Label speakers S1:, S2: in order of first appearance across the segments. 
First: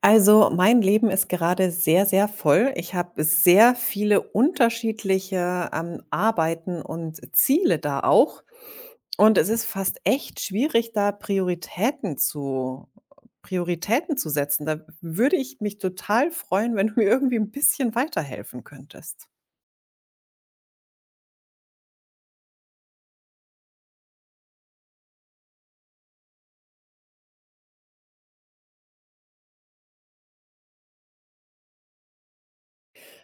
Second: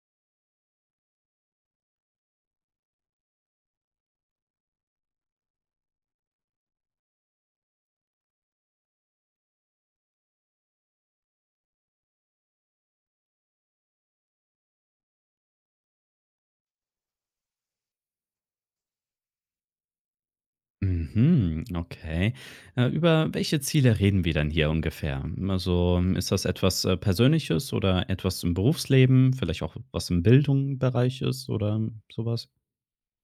S1: Also, mein Leben ist gerade sehr, sehr voll. Ich habe sehr viele unterschiedliche, Arbeiten und Ziele da auch. Und es ist fast echt schwierig, da Prioritäten zu setzen. Da würde ich mich total freuen, wenn du mir irgendwie ein bisschen weiterhelfen könntest.
S2: Mhm, okay. Über welche Ziele reden wir denn hier ungefähr? Also ist das etwas Persönliches oder etwas im Berufsleben, vielleicht auch was im Bildungsbereich ist oder sowas?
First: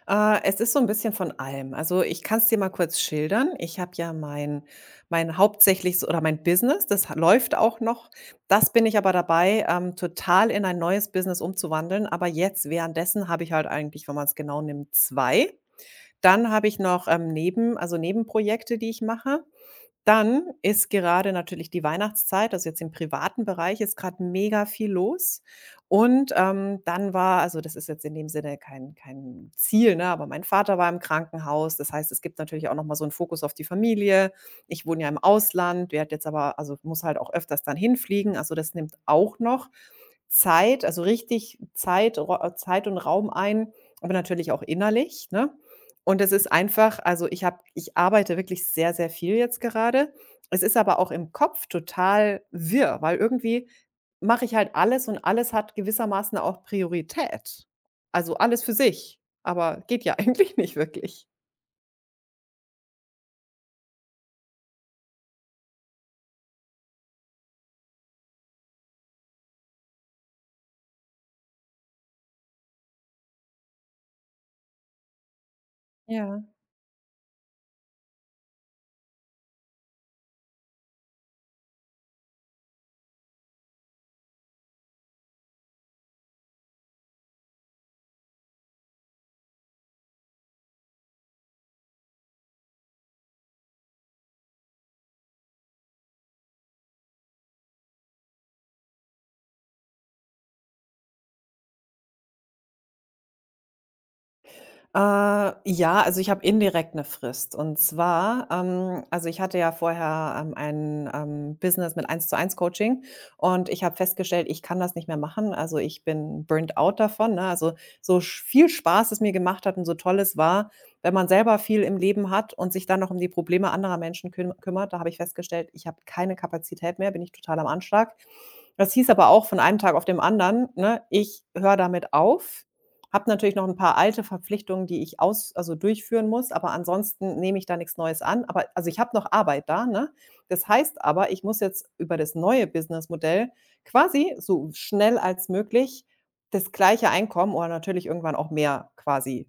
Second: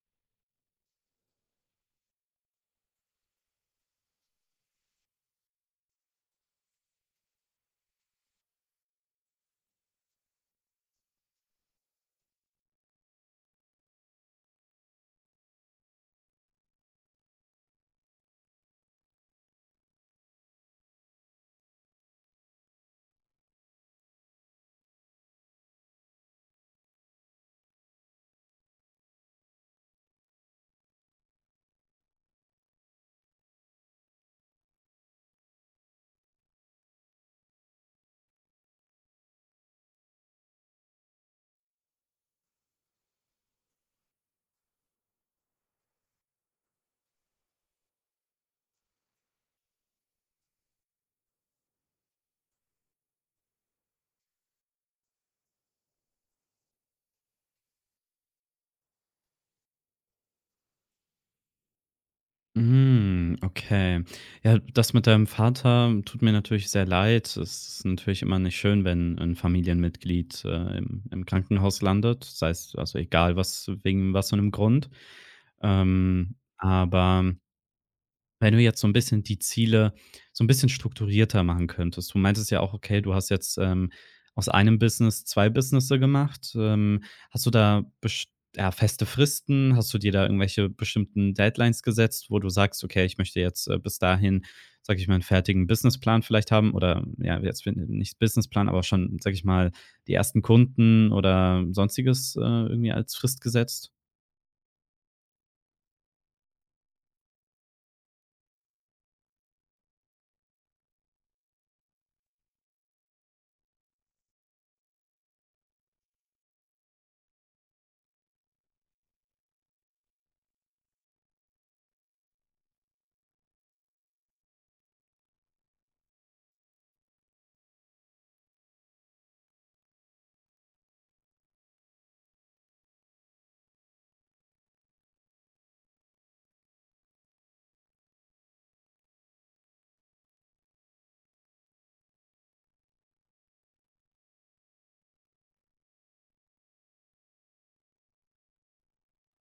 S1: Es ist so ein bisschen von allem. Also, ich kann es dir mal kurz schildern. Ich habe ja mein hauptsächliches oder mein Business, das ha läuft auch noch. Das bin ich aber dabei, total in ein neues Business umzuwandeln. Aber jetzt währenddessen habe ich halt eigentlich, wenn man es genau nimmt, 2. Dann habe ich noch, Nebenprojekte, die ich mache. Dann ist gerade natürlich die Weihnachtszeit, also jetzt im privaten Bereich ist gerade mega viel los. Und, dann war das ist jetzt in dem Sinne kein Ziel, ne, aber mein Vater war im Krankenhaus. Das heißt, es gibt natürlich auch noch mal so einen Fokus auf die Familie. Ich wohne ja im Ausland, werde jetzt aber also muss halt auch öfters dann hinfliegen. Also, das nimmt auch noch Zeit, also richtig Zeit und Raum ein, aber natürlich auch innerlich, ne? Und es ist einfach also, ich arbeite wirklich sehr, sehr viel jetzt gerade. Es ist aber auch im Kopf total wirr, weil irgendwie mache ich halt alles und alles hat gewissermaßen auch Priorität. Also, alles für sich, aber geht ja eigentlich nicht wirklich.
S2: Mm, okay. Ja, das mit deinem Vater tut mir natürlich sehr leid. Es ist natürlich immer nicht schön, wenn ein Familienmitglied im Krankenhaus landet. Sei es also egal, was wegen was für einem Grund.
S1: Ja.
S2: Aber wenn du jetzt so ein bisschen die Ziele so ein bisschen strukturierter machen könntest. Du meintest ja auch, okay, du hast jetzt, aus einem Business 2 Businesse gemacht. Hast du da best ja, feste Fristen? Hast du dir da irgendwelche bestimmten Deadlines gesetzt, wo du sagst: „Okay, ich möchte jetzt, bis dahin, sage ich mal, einen fertigen Businessplan vielleicht haben“ oder ja, jetzt n nicht Businessplan, aber schon, sage ich mal, die ersten Kunden oder Sonstiges, irgendwie als Frist gesetzt?
S1: Äh, ja, also ich habe indirekt eine Frist. Und zwar, also ich hatte ja vorher, ein Business mit Eins-zu-eins-Coaching und ich habe festgestellt, ich kann das nicht mehr machen. Also, ich bin burnt out davon, ne? Also, so sch viel Spaß es mir gemacht hat und so toll es war, wenn man selber viel im Leben hat und sich dann noch um die Probleme anderer Menschen kümmert, da habe ich festgestellt, ich habe keine Kapazität mehr, bin ich total am Anschlag. Das hieß aber auch von einem Tag auf dem anderen, ne, ich höre damit auf. Habe natürlich noch ein paar alte Verpflichtungen, die ich durchführen muss, aber ansonsten nehme ich da nichts Neues an. Aber also, ich habe noch Arbeit da, ne? Das heißt aber, ich muss jetzt über das neue Businessmodell quasi so schnell als möglich das gleiche Einkommen oder natürlich irgendwann auch mehr quasi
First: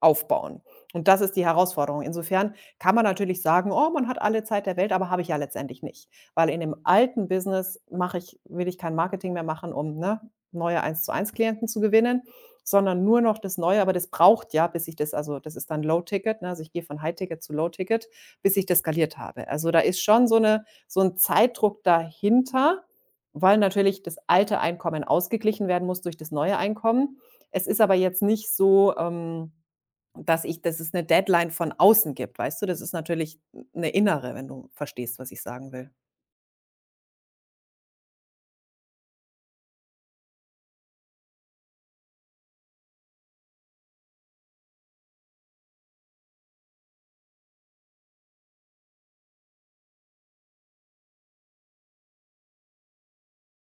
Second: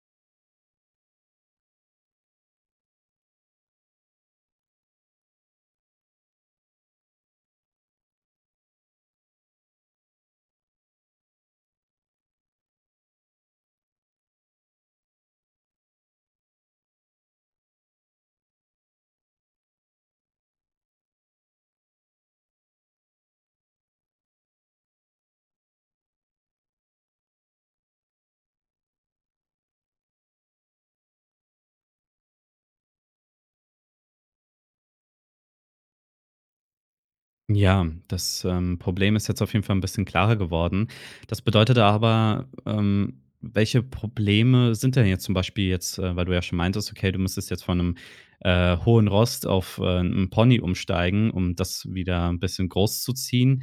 S1: aufbauen. Und das ist die Herausforderung. Insofern kann man natürlich sagen: „Oh, man hat alle Zeit der Welt“, aber habe ich ja letztendlich nicht, weil in dem alten Business mache ich will ich kein Marketing mehr machen, um, ne, neue eins Klienten zu gewinnen, sondern nur noch das Neue, aber das braucht ja, bis ich das also, das ist dann Low Ticket, ne? Also, ich gehe von High Ticket zu Low Ticket, bis ich das skaliert habe. Also, da ist schon so ein Zeitdruck dahinter, weil natürlich das alte Einkommen ausgeglichen werden muss durch das neue Einkommen. Es ist aber jetzt nicht so, dass ich dass es eine Deadline von außen gibt, weißt du? Das ist natürlich eine innere, wenn du verstehst, was ich sagen will.
S2: Ja, das, Problem ist jetzt auf jeden Fall ein bisschen klarer geworden. Das bedeutet aber, welche Probleme sind denn jetzt zum Beispiel jetzt, weil du ja schon meintest, okay, du müsstest jetzt von einem hohen Ross auf, 'n Pony umsteigen, um das wieder ein bisschen großzuziehen.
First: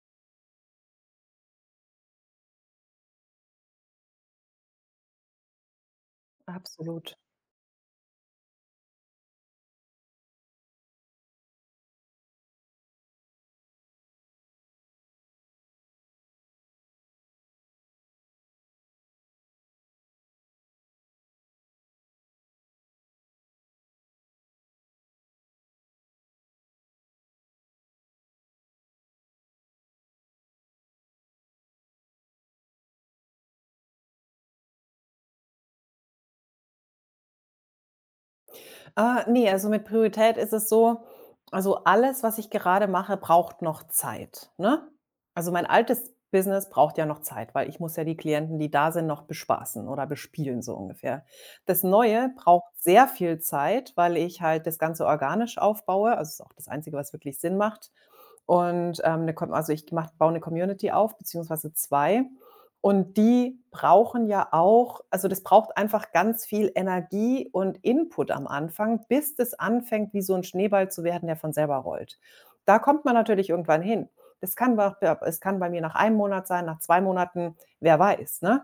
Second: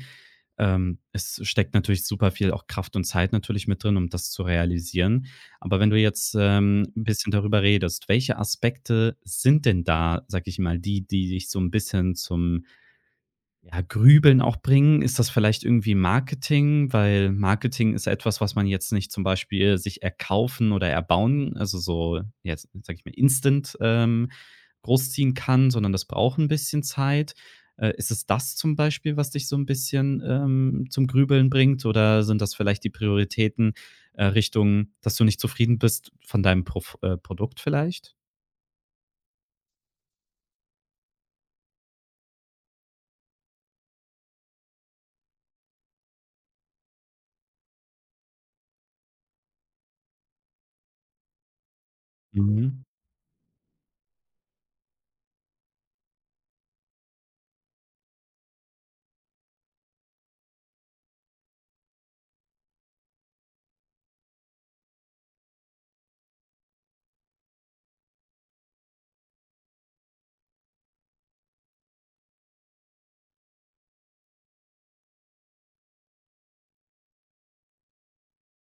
S2: Es steckt natürlich super viel auch Kraft und Zeit natürlich mit drin, um das zu realisieren. Aber wenn du jetzt, 'n
S1: Absolut.
S2: bisschen darüber redest, welche Aspekte sind denn da, sage ich mal, die dich so ein bisschen zum ja, Grübeln auch bringen. Ist das vielleicht irgendwie Marketing? Weil Marketing ist ja etwas, was man jetzt nicht zum Beispiel sich erkaufen oder erbauen, also so jetzt, sage ich mal, instant, großziehen kann, sondern das braucht ein bisschen Zeit. Ist es das zum Beispiel, was dich so ein bisschen, zum Grübeln bringt? Oder sind das vielleicht die Prioritäten, Richtung, dass du nicht zufrieden bist von deinem Prof Produkt vielleicht?
S1: Ah, ne, also mit Priorität ist es so also alles, was ich gerade mache, braucht noch Zeit, ne? Also mein altes Business braucht ja noch Zeit, weil ich muss ja die Klienten, die da sind, noch bespaßen oder bespielen so ungefähr. Das Neue braucht
S2: Mhm.
S1: sehr viel Zeit, weil ich halt das Ganze organisch aufbaue. Also, ist auch das Einzige, was wirklich Sinn macht. Und, 'ne Com also ich mache baue eine Community auf, beziehungsweise 2. Und die brauchen ja auch also, das braucht einfach ganz viel Energie und Input am Anfang, bis das anfängt, wie so ein Schneeball zu werden, der von selber rollt. Da kommt man natürlich irgendwann hin. Das kann bei Es kann bei mir nach einem Monat sein, nach 2 Monaten, wer weiß, ne?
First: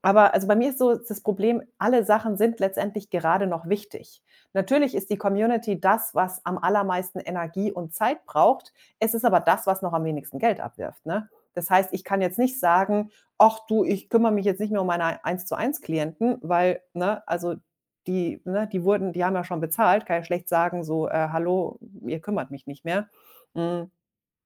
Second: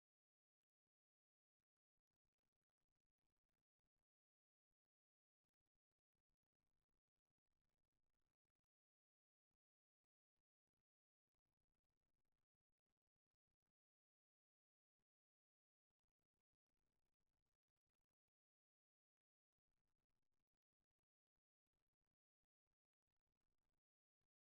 S1: Aber also bei mir ist so das Problem, alle Sachen sind letztendlich gerade noch wichtig. Natürlich ist die Community das, was am allermeisten Energie und Zeit braucht. Es ist aber das, was noch am wenigsten Geld abwirft, ne? Das heißt, ich kann jetzt nicht sagen: „Ach du, ich kümmere mich jetzt nicht mehr um meine eins zu eins Klienten“, weil, ne, also die ne, die wurden die haben ja schon bezahlt, kann ja schlecht sagen so: hallo, ihr kümmert mich nicht mehr.“ Hm,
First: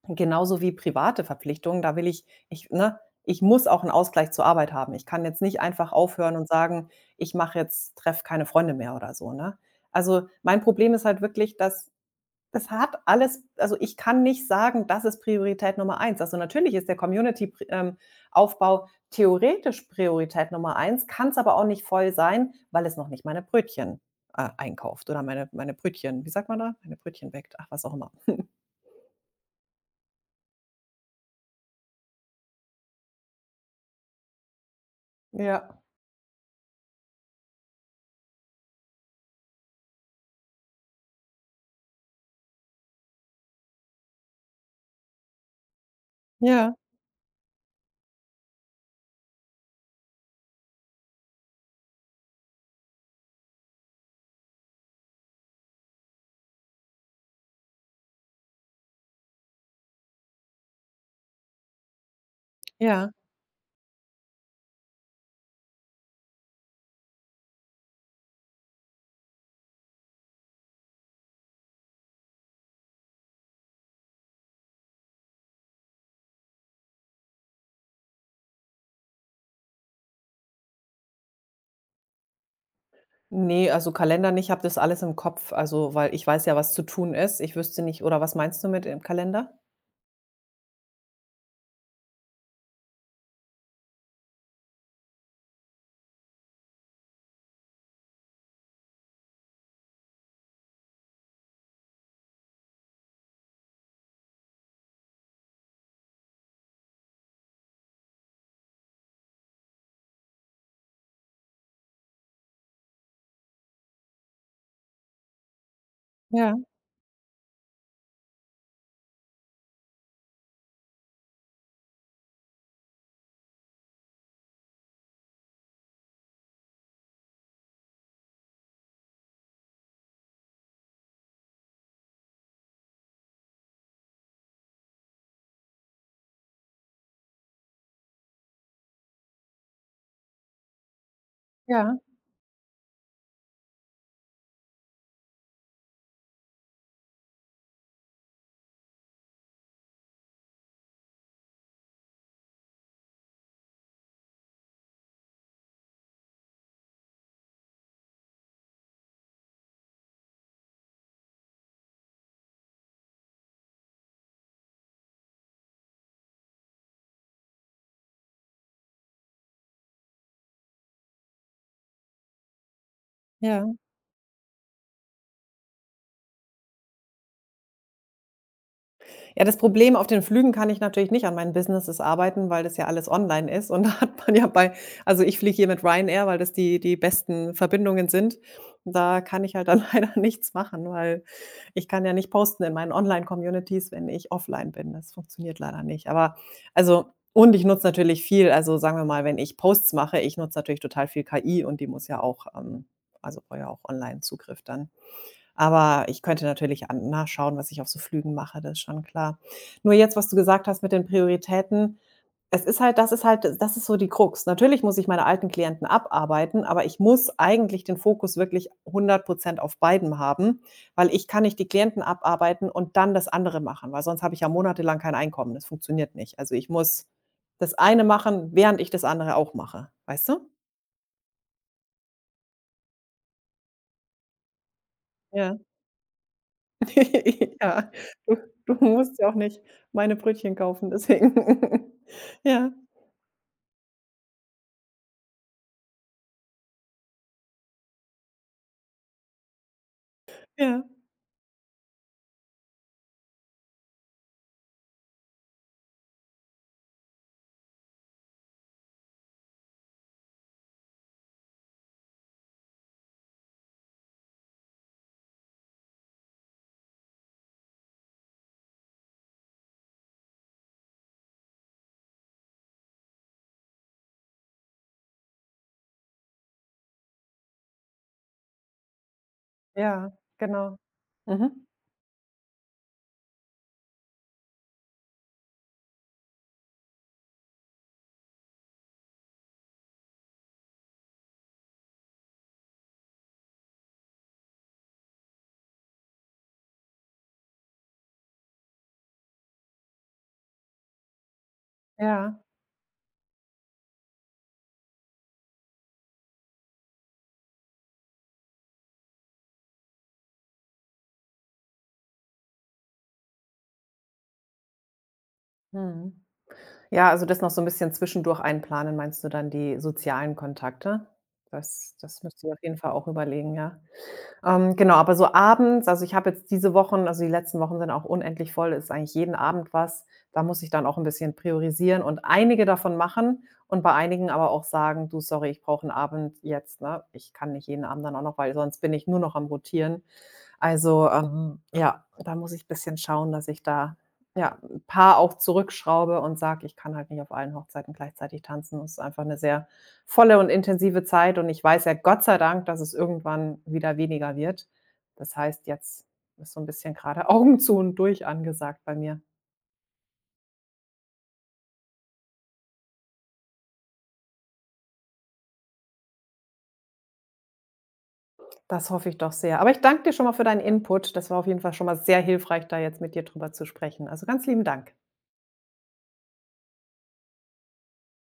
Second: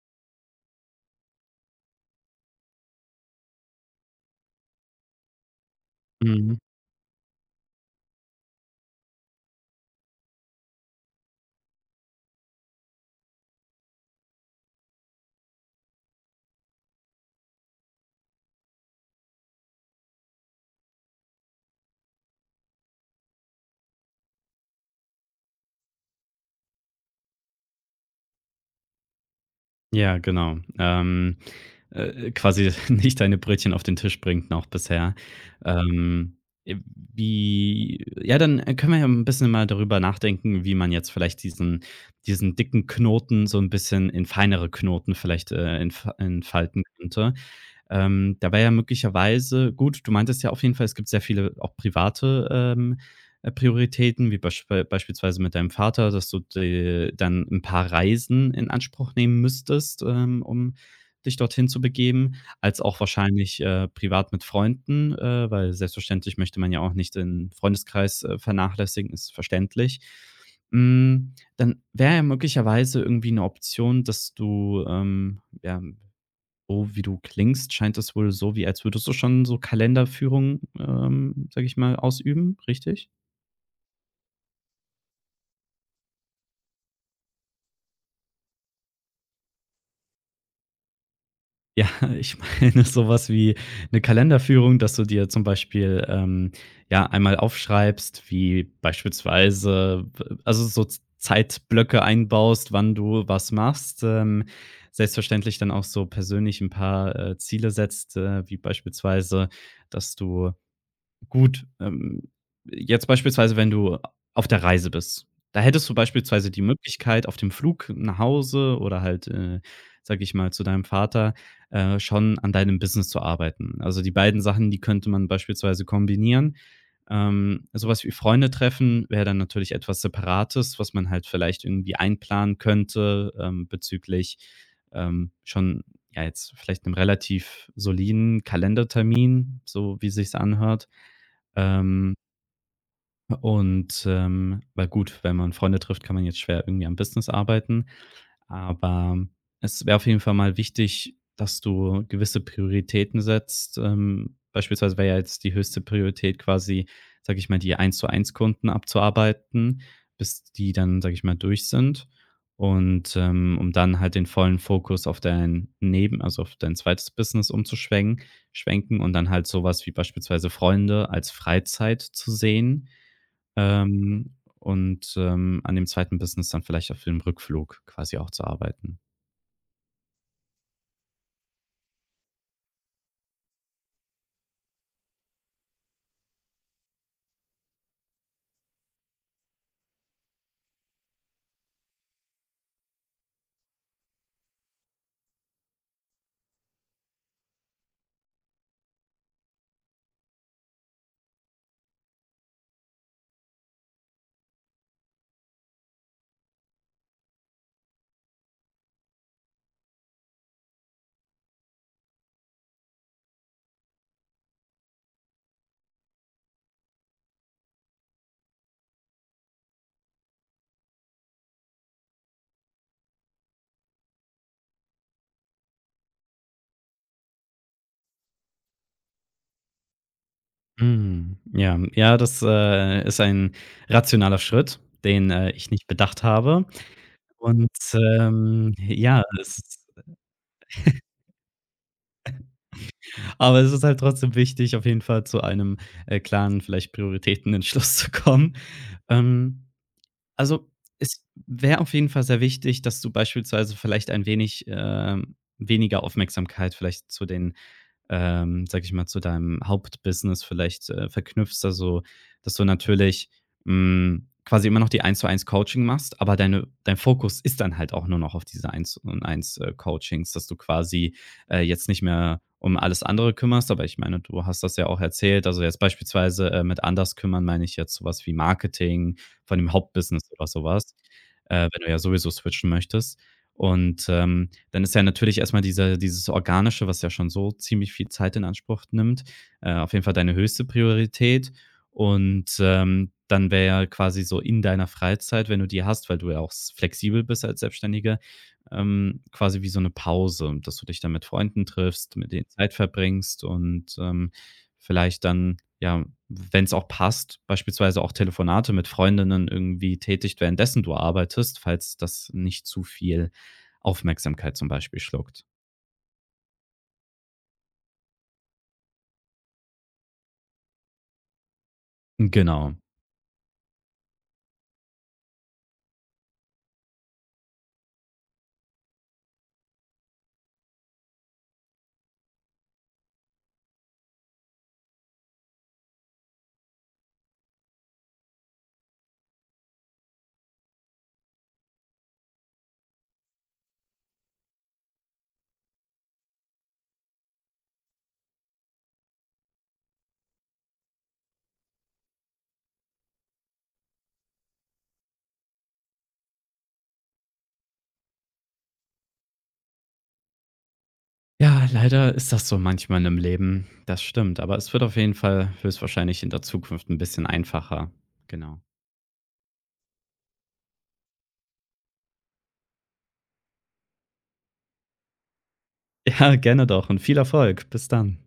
S1: genauso wie private Verpflichtungen, da will ich ich ne, ich muss auch 'n Ausgleich zur Arbeit haben. Ich kann jetzt nicht einfach aufhören und
S2: Mhm.
S1: sagen: „Ich mache jetzt treffe keine Freunde mehr“ oder so, ne? Also, mein Problem ist halt wirklich, dass das hat alles also, ich kann nicht sagen, das ist Priorität Nummer eins. Also, natürlich ist der Community pri Aufbau theoretisch Priorität Nummer 1, kann's aber auch nicht voll sein, weil es noch nicht meine Brötchen, einkauft oder meine Brötchen wie sagt man da? Meine Brötchen bäckt, ach, was auch immer.
S2: Ja, genau. Quasi nicht deine Brötchen auf den Tisch bringt noch bisher.
S1: Ja,
S2: Ähm, äh, wie ja, dann, können wir ja ein bisschen mal darüber nachdenken, wie man jetzt vielleicht diesen dicken Knoten so ein bisschen in feinere Knoten vielleicht,
S1: ja,
S2: entfalten könnte. Da wäre ja möglicherweise gut, du meintest ja auf jeden Fall, es gibt sehr viele auch private, Prioritäten, wie beispielsweise mit deinem Vater, dass du de dann ein paar Reisen in Anspruch nehmen müsstest, um dich dorthin zu begeben, als auch
S1: ja.
S2: wahrscheinlich, privat mit Freunden, weil selbstverständlich möchte man ja auch nicht den Freundeskreis, vernachlässigen, ist verständlich. Hm, dann wäre ja möglicherweise irgendwie eine Option, dass du, ja, so wie du klingst, scheint es wohl so wie als würdest du schon so Kalenderführung, sage ich mal, ausüben, richtig?
S1: Nee, also Kalender nicht, ich habe das alles im Kopf, also, weil ich weiß ja, was zu tun ist. Ich wüsste nicht oder was meinst du mit im Kalender?
S2: Ja, ich meine so was wie eine Kalenderführung, dass du dir zum Beispiel, ja, einmal aufschreibst, wie beispielsweise also so Z Zeitblöcke einbaust, wann du was machst. Selbstverständlich dann auch so persönlich ein paar, Ziele setzt, wie beispielsweise, dass du gut, jetzt beispielsweise, wenn du auf der Reise bist. Da hättest du beispielsweise
S1: Ja,
S2: die Möglichkeit, auf dem Flug nach Hause oder halt, sage ich mal, zu deinem Vater, schon an deinem Business zu arbeiten. Also, die beiden Sachen, die könnte man beispielsweise kombinieren. So wie Freunde treffen wäre dann natürlich etwas Separates, was man halt vielleicht irgendwie einplanen könnte, bezüglich, schon, ja, jetzt vielleicht einem relativ soliden Kalendertermin, so wie sich's anhört.
S1: ja,
S2: Ähm, und, weil gut, wenn man Freunde trifft, kann man jetzt schwer irgendwie am Business arbeiten. Aber es wäre auf jeden Fall mal wichtig, dass du gewisse Prioritäten setzt. Beispielsweise wäre ja jetzt die höchste Priorität quasi, sage ich mal, die eins zu eins Kunden abzuarbeiten, bis die dann, sage ich mal, durch sind. Und, um dann halt den vollen Fokus auf dein Neben also, auf dein zweites Business umzuschwenken schwenken und dann halt sowas wie beispielsweise Freunde als Freizeit zu sehen
S1: ja.
S2: ähm, und, an dem zweiten Business dann vielleicht auch für den Rückflug quasi auch zu arbeiten.
S1: Ja, das Problem auf den Flügen kann ich natürlich nicht an meinen Businesses arbeiten, weil das ja alles online ist und da hat man ja bei also ich fliege hier mit Ryanair, weil das die besten Verbindungen sind. Da kann ich halt dann leider nichts machen, weil ich kann ja nicht posten in meinen Online-Communities, wenn ich offline bin. Das funktioniert leider nicht. Aber also ich nutze natürlich viel also sagen wir mal, wenn ich Posts mache, ich nutze natürlich total viel KI und die muss ja auch also brauche ja auch Online-Zugriff dann. Aber ich könnte natürlich an nachschauen, was ich auf so Flügen mache, das ist schon klar. Nur jetzt, was du gesagt hast mit den Prioritäten, es ist halt das ist so die Krux. Natürlich muss ich meine alten Klienten abarbeiten, aber ich muss eigentlich den Fokus wirklich 100% auf beidem haben, weil ich kann nicht die Klienten abarbeiten und dann das andere machen, weil sonst habe ich ja monatelang kein Einkommen. Das funktioniert nicht. Also, ich muss das eine machen, während ich das andere auch mache, weißt du?
S2: Mhm. Ja, hm, ja, das, ist ein rationaler Schritt, den,
S1: Ja.
S2: ich nicht bedacht habe. Und,
S1: Ja, du du musst
S2: ja,
S1: ja auch
S2: es
S1: nicht
S2: ist
S1: meine Brötchen kaufen, deswegen. Ja,
S2: aber es ist halt trotzdem wichtig, auf jeden Fall zu einem, klaren, vielleicht Prioritätenentschluss zu kommen. Ähm, also,
S1: ja,
S2: es wäre auf jeden Fall sehr wichtig, dass du beispielsweise vielleicht ein wenig weniger Aufmerksamkeit vielleicht zu den sage ich mal, zu deinem Hauptbusiness vielleicht, verknüpfst. Also, dass du natürlich, hm, quasi immer noch die Eins-zu-eins Coaching machst, aber dein Fokus ist dann halt auch nur noch auf diese Eins-und-eins, Coachings, dass du quasi, jetzt nicht mehr um alles andere kümmerst. Aber ich meine, du hast das ja auch erzählt. Also, jetzt beispielsweise, mit anders kümmern meine ich jetzt sowas wie Marketing von dem
S1: ja,
S2: Hauptbusiness oder
S1: genau.
S2: sowas
S1: Mhm.
S2: wenn du ja sowieso switchen möchtest. Und, dann ist ja natürlich erstmal dieser dieses Organische, was ja schon so ziemlich viel Zeit in Anspruch nimmt, auf jeden Fall deine höchste Priorität. Und, dann wäre ja quasi so in deiner Freizeit, wenn du die hast, weil du ja auch s flexibel bist als Selbstständiger, quasi wie so eine Pause, dass du dich dann mit Freunden triffst, mit
S1: Ja,
S2: denen Zeit verbringst und, vielleicht dann, ja, wenn es auch passt, beispielsweise auch Telefonate mit Freundinnen irgendwie tätigt währenddessen du arbeitest, falls das nicht zu viel Aufmerksamkeit zum Beispiel schluckt.
S1: mhm. Ja, also das noch so ein bisschen zwischendurch einplanen, meinst du dann die sozialen Kontakte? Das müsst ihr auf
S2: Genau.
S1: jeden Fall auch überlegen, ja? Genau, aber so abends also, ich habe jetzt diese Wochen also, die letzten Wochen sind auch unendlich voll, ist eigentlich jeden Abend was. Da muss ich dann auch ein bisschen priorisieren und einige davon machen und bei einigen aber auch sagen: „Du, sorry, ich brauche einen Abend jetzt, ne? Ich kann nicht jeden Abend dann auch noch, weil sonst bin ich nur noch am rotieren.“ Also, ja, da muss ich ein bisschen schauen, dass ich da, ja, ein paar auch zurückschraube und sage: „Ich kann halt nicht auf allen Hochzeiten gleichzeitig tanzen.“ Es ist einfach eine sehr volle und intensive Zeit und ich weiß ja Gott sei Dank, dass es irgendwann wieder weniger wird. Das heißt, jetzt ist so ein bisschen gerade Augen zu und durch angesagt bei mir.
S2: Ja, leider ist das so manchmal im Leben. Das stimmt, aber es wird auf jeden Fall höchstwahrscheinlich in der Zukunft ein bisschen einfacher. Genau.
S1: Das hoffe ich doch sehr. Aber ich danke dir schon mal für deinen Input. Das war auf jeden Fall schon mal sehr hilfreich, da jetzt mit dir drüber zu sprechen. Also, ganz lieben Dank.
S2: Ja, gerne doch und viel Erfolg. Bis dann.